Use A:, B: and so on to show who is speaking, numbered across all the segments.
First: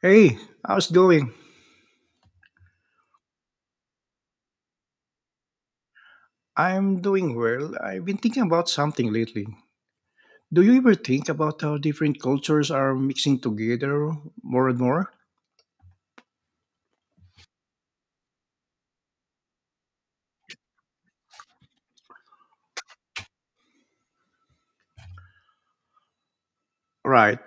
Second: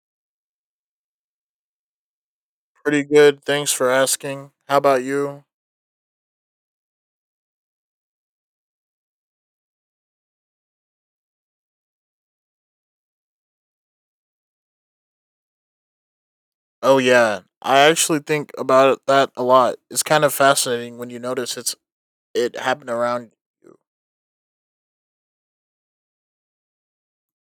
A: Hey, how's it going?
B: Pretty good. Thanks for asking. How about you?
A: I'm doing well. I've been thinking about something lately. Do you ever think about how different cultures are mixing together more and more?
B: Oh, yeah. I actually think about that a lot. It's kind of fascinating when you notice it happened around.
A: Right.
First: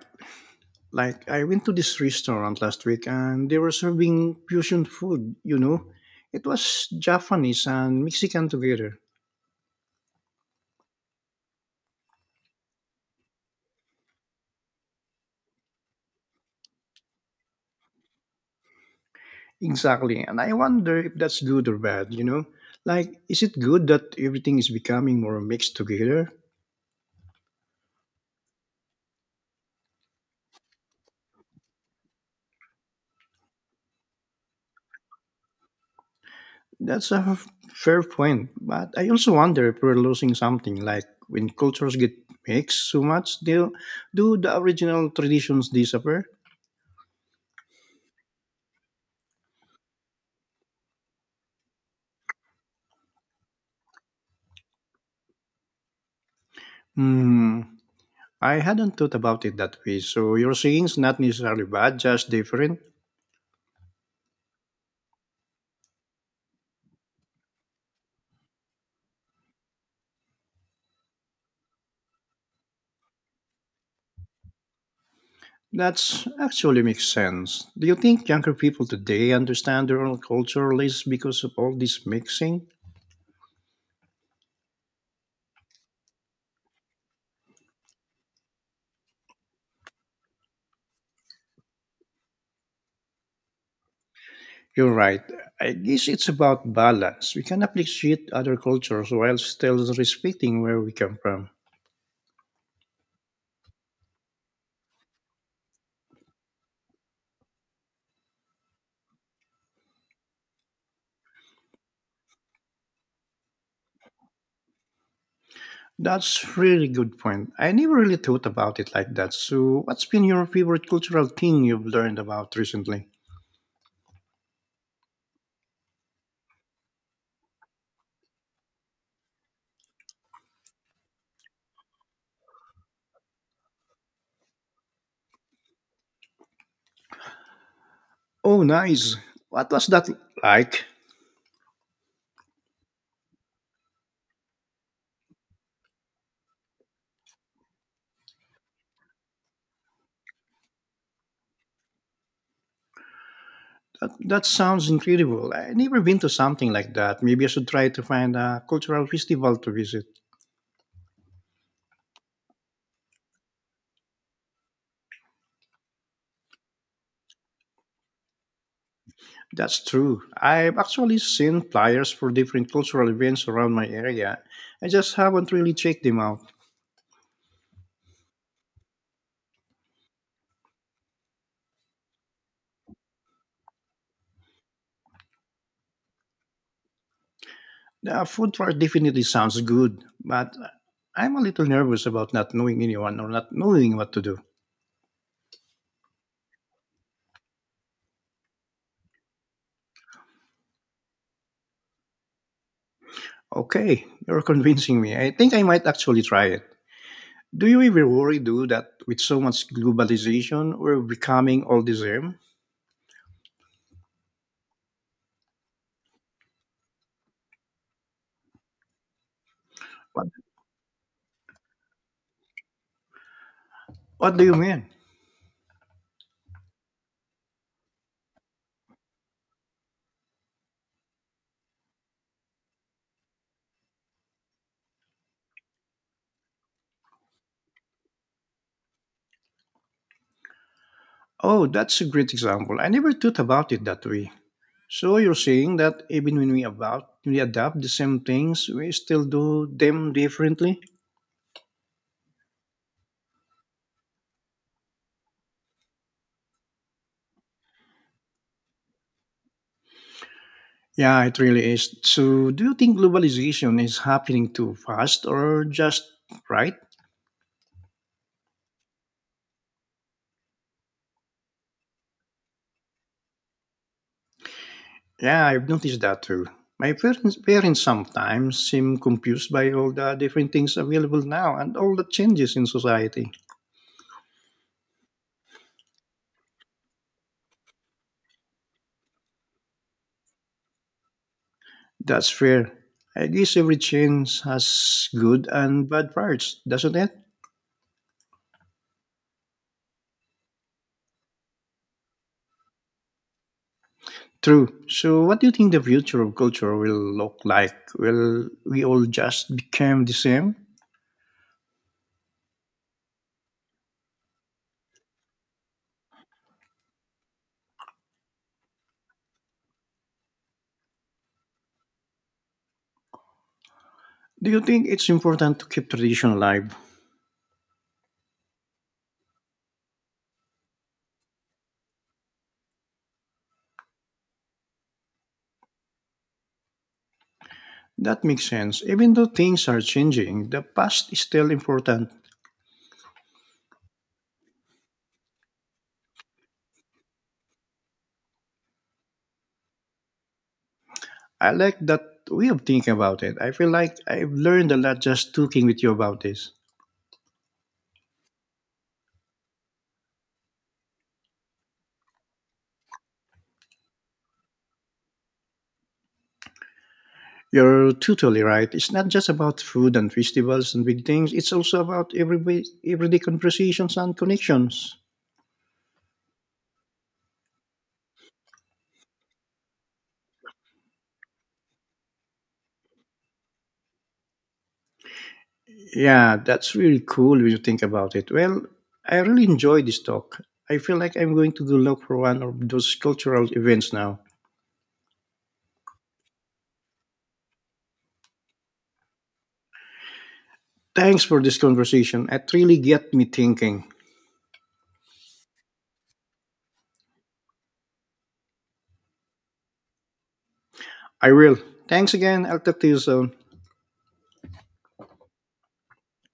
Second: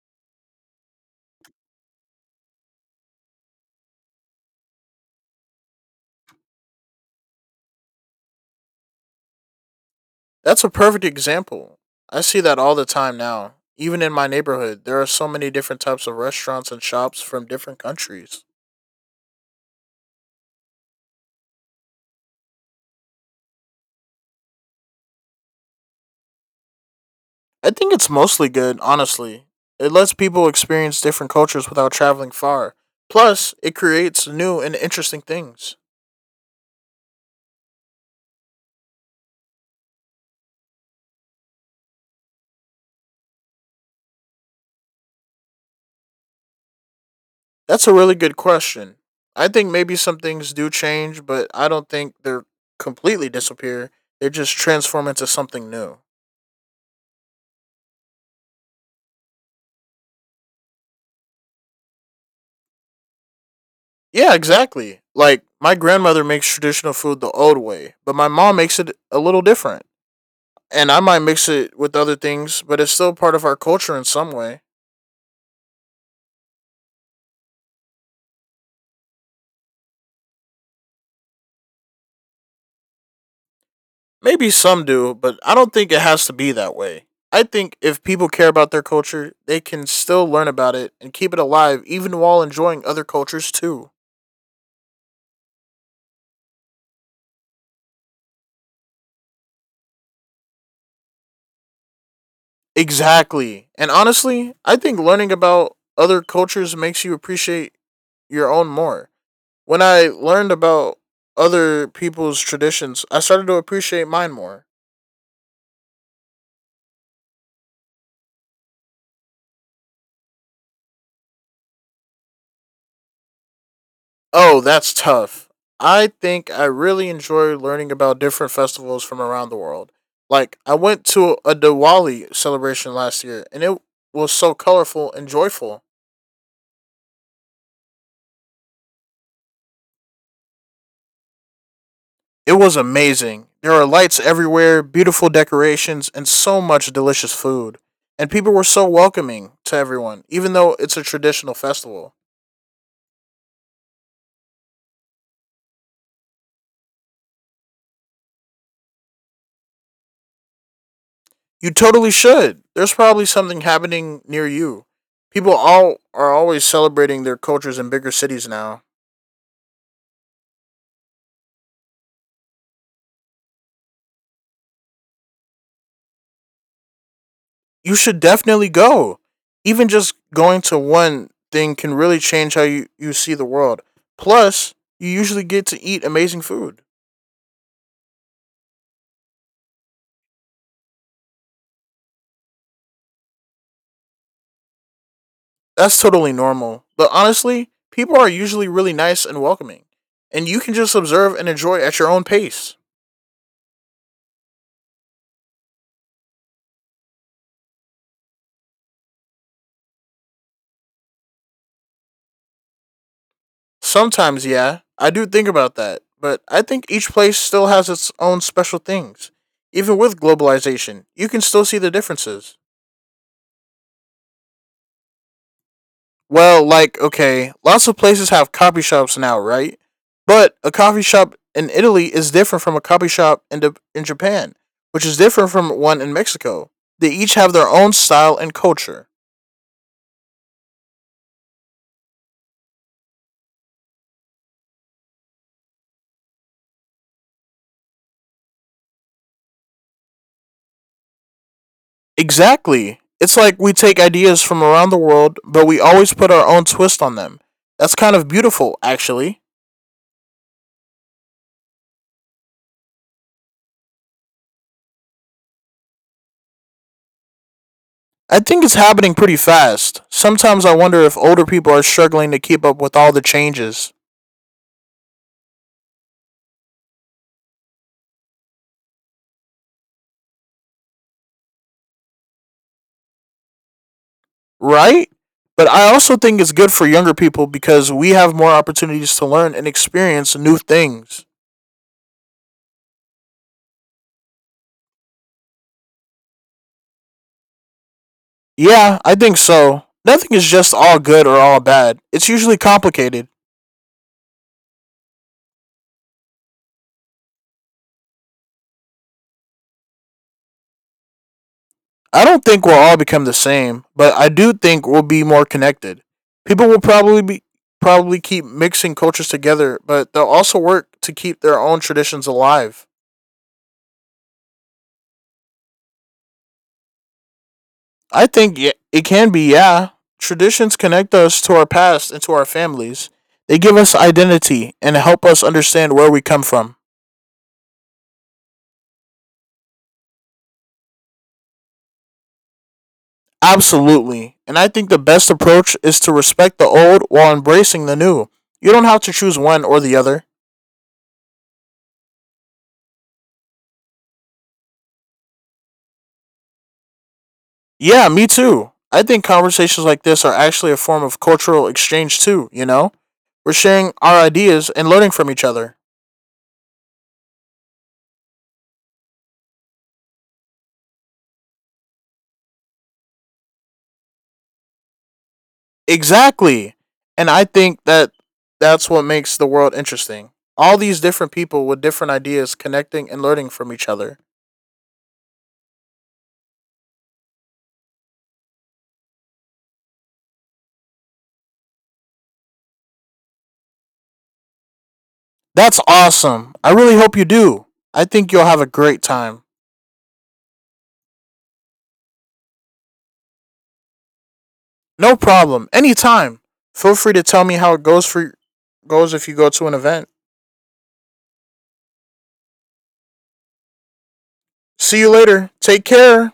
A: Like, I went to this restaurant last week and they were serving fusion food, you know? It was Japanese and Mexican together.
B: That's a perfect example. I see that all the time now. Even in my neighborhood, there are so many different types of restaurants and shops from different countries.
A: Exactly. And I wonder if that's good or bad, you know? Like, is it good that everything is becoming more mixed together?
B: I think it's mostly good, honestly. It lets people experience different cultures without traveling far. Plus, it creates new and interesting things.
A: That's a f- Fair point, but I also wonder if we're losing something. Like when cultures get mixed so much, do the original traditions disappear?
B: That's a really good question. I think maybe some things do change, but I don't think they're completely disappear. They just transform into something new.
A: Hmm, I hadn't thought about it that way. So your singing's not necessarily bad, just different.
B: Yeah, exactly. Like my grandmother makes traditional food the old way, but my mom makes it a little different. And I might mix it with other things, but it's still part of our culture in some way.
A: That's actually makes sense. Do you think younger people today understand their own culture less because of all this mixing?
B: Maybe some do, but I don't think it has to be that way. I think if people care about their culture, they can still learn about it and keep it alive even while enjoying other cultures too.
A: You're right. I guess it's about balance. We can appreciate other cultures while still respecting where we come from.
B: Exactly. And honestly, I think learning about other cultures makes you appreciate your own more. When I learned about other people's traditions, I started to appreciate mine more.
A: That's really good point. I never really thought about it like that. So, what's been your favorite cultural thing you've learned about recently?
B: Oh, that's tough. I think I really enjoy learning about different festivals from around the world. Like, I went to a Diwali celebration last year and it was so colorful and joyful.
A: Oh, nice. What was that like?
B: It was amazing. There were lights everywhere, beautiful decorations, and so much delicious food. And people were so welcoming to everyone, even though it's a traditional festival.
A: That sounds incredible. I never been to something like that. Maybe I should try to find a cultural festival to visit.
B: You totally should. There's probably something happening near you. People all are always celebrating their cultures in bigger cities now.
A: That's true. I've actually seen flyers for different cultural events around my area. I just haven't really checked them out.
B: You should definitely go. Even just going to one thing can really change how you see the world. Plus, you usually get to eat amazing food.
A: The food part definitely sounds good, but I'm a little nervous about not knowing anyone or not knowing what to do.
B: That's totally normal. But honestly, people are usually really nice and welcoming, and you can just observe and enjoy at your own pace.
A: Okay, you're convincing me. I think I might actually try it. Do you ever worry, do that with so much globalization, we're becoming all the same?
B: Sometimes, yeah, I do think about that, but I think each place still has its own special things. Even with
A: What,
B: globalization, you can still see the differences.
A: what do you mean?
B: Well, like, okay, lots of places have coffee shops now, right? But a coffee shop in Italy is different from a coffee shop in Japan, which is different from one in Mexico. They each have their own style and culture.
A: Oh, that's a great example. I never thought about it that way. So you're saying that even when we adapt the same things, we still do them differently?
B: Exactly. It's like we take ideas from around the world, but we always put our own twist on them. That's kind of beautiful, actually.
A: Yeah, it really is. So, do you think globalization is happening too fast or just right?
B: I think it's happening pretty fast. Sometimes I wonder if older people are struggling to keep up with all the changes,
A: Yeah, I've noticed that too. My parents sometimes seem confused by all the different things available now and all the changes in society.
B: right? But I also think it's good for younger people because we have more opportunities to learn and experience new things.
A: That's fair. I guess every change has good and bad parts, doesn't it?
B: Yeah, I think so. Nothing is just all good or all bad, it's usually complicated.
A: True. So, what do you think the future of culture will look like? Will we all just become the same?
B: I don't think we'll all become the same, but I do think we'll be more connected. People will probably keep mixing cultures together, but they'll also work to keep their own traditions alive.
A: Do you think it's important to keep tradition alive?
B: I think it can be, yeah. Traditions connect us to our past and to our families. They give us identity and help us understand where we come from.
A: That makes sense. Even though things are changing, the past is still important.
B: Absolutely. And I think the best approach is to respect the old while embracing the new. You don't have to choose one or the other.
A: I like that way of thinking about it. I feel like I've learned a lot just talking with you about this.
B: Yeah, me too. I think conversations like this are actually a form of cultural exchange too, you know? We're sharing our ideas and learning from each other.
A: You're totally right. It's not just about food and festivals and big things. It's also about everyday conversations and connections.
B: Exactly. And I think that's what makes the world interesting. All these different people with different ideas connecting and learning from each other.
A: Yeah, that's really cool when you think about it. Well, I really enjoy this talk. I feel like I'm going to go look for one of those cultural events now.
B: That's awesome. I really hope you do. I think you'll have a great time.
A: Thanks for this conversation. It really got me thinking.
B: No problem. Anytime. Feel free to tell me how it goes if you go to an event.
A: I will. Thanks again, I'll talk to you soon.
B: See you later. Take care.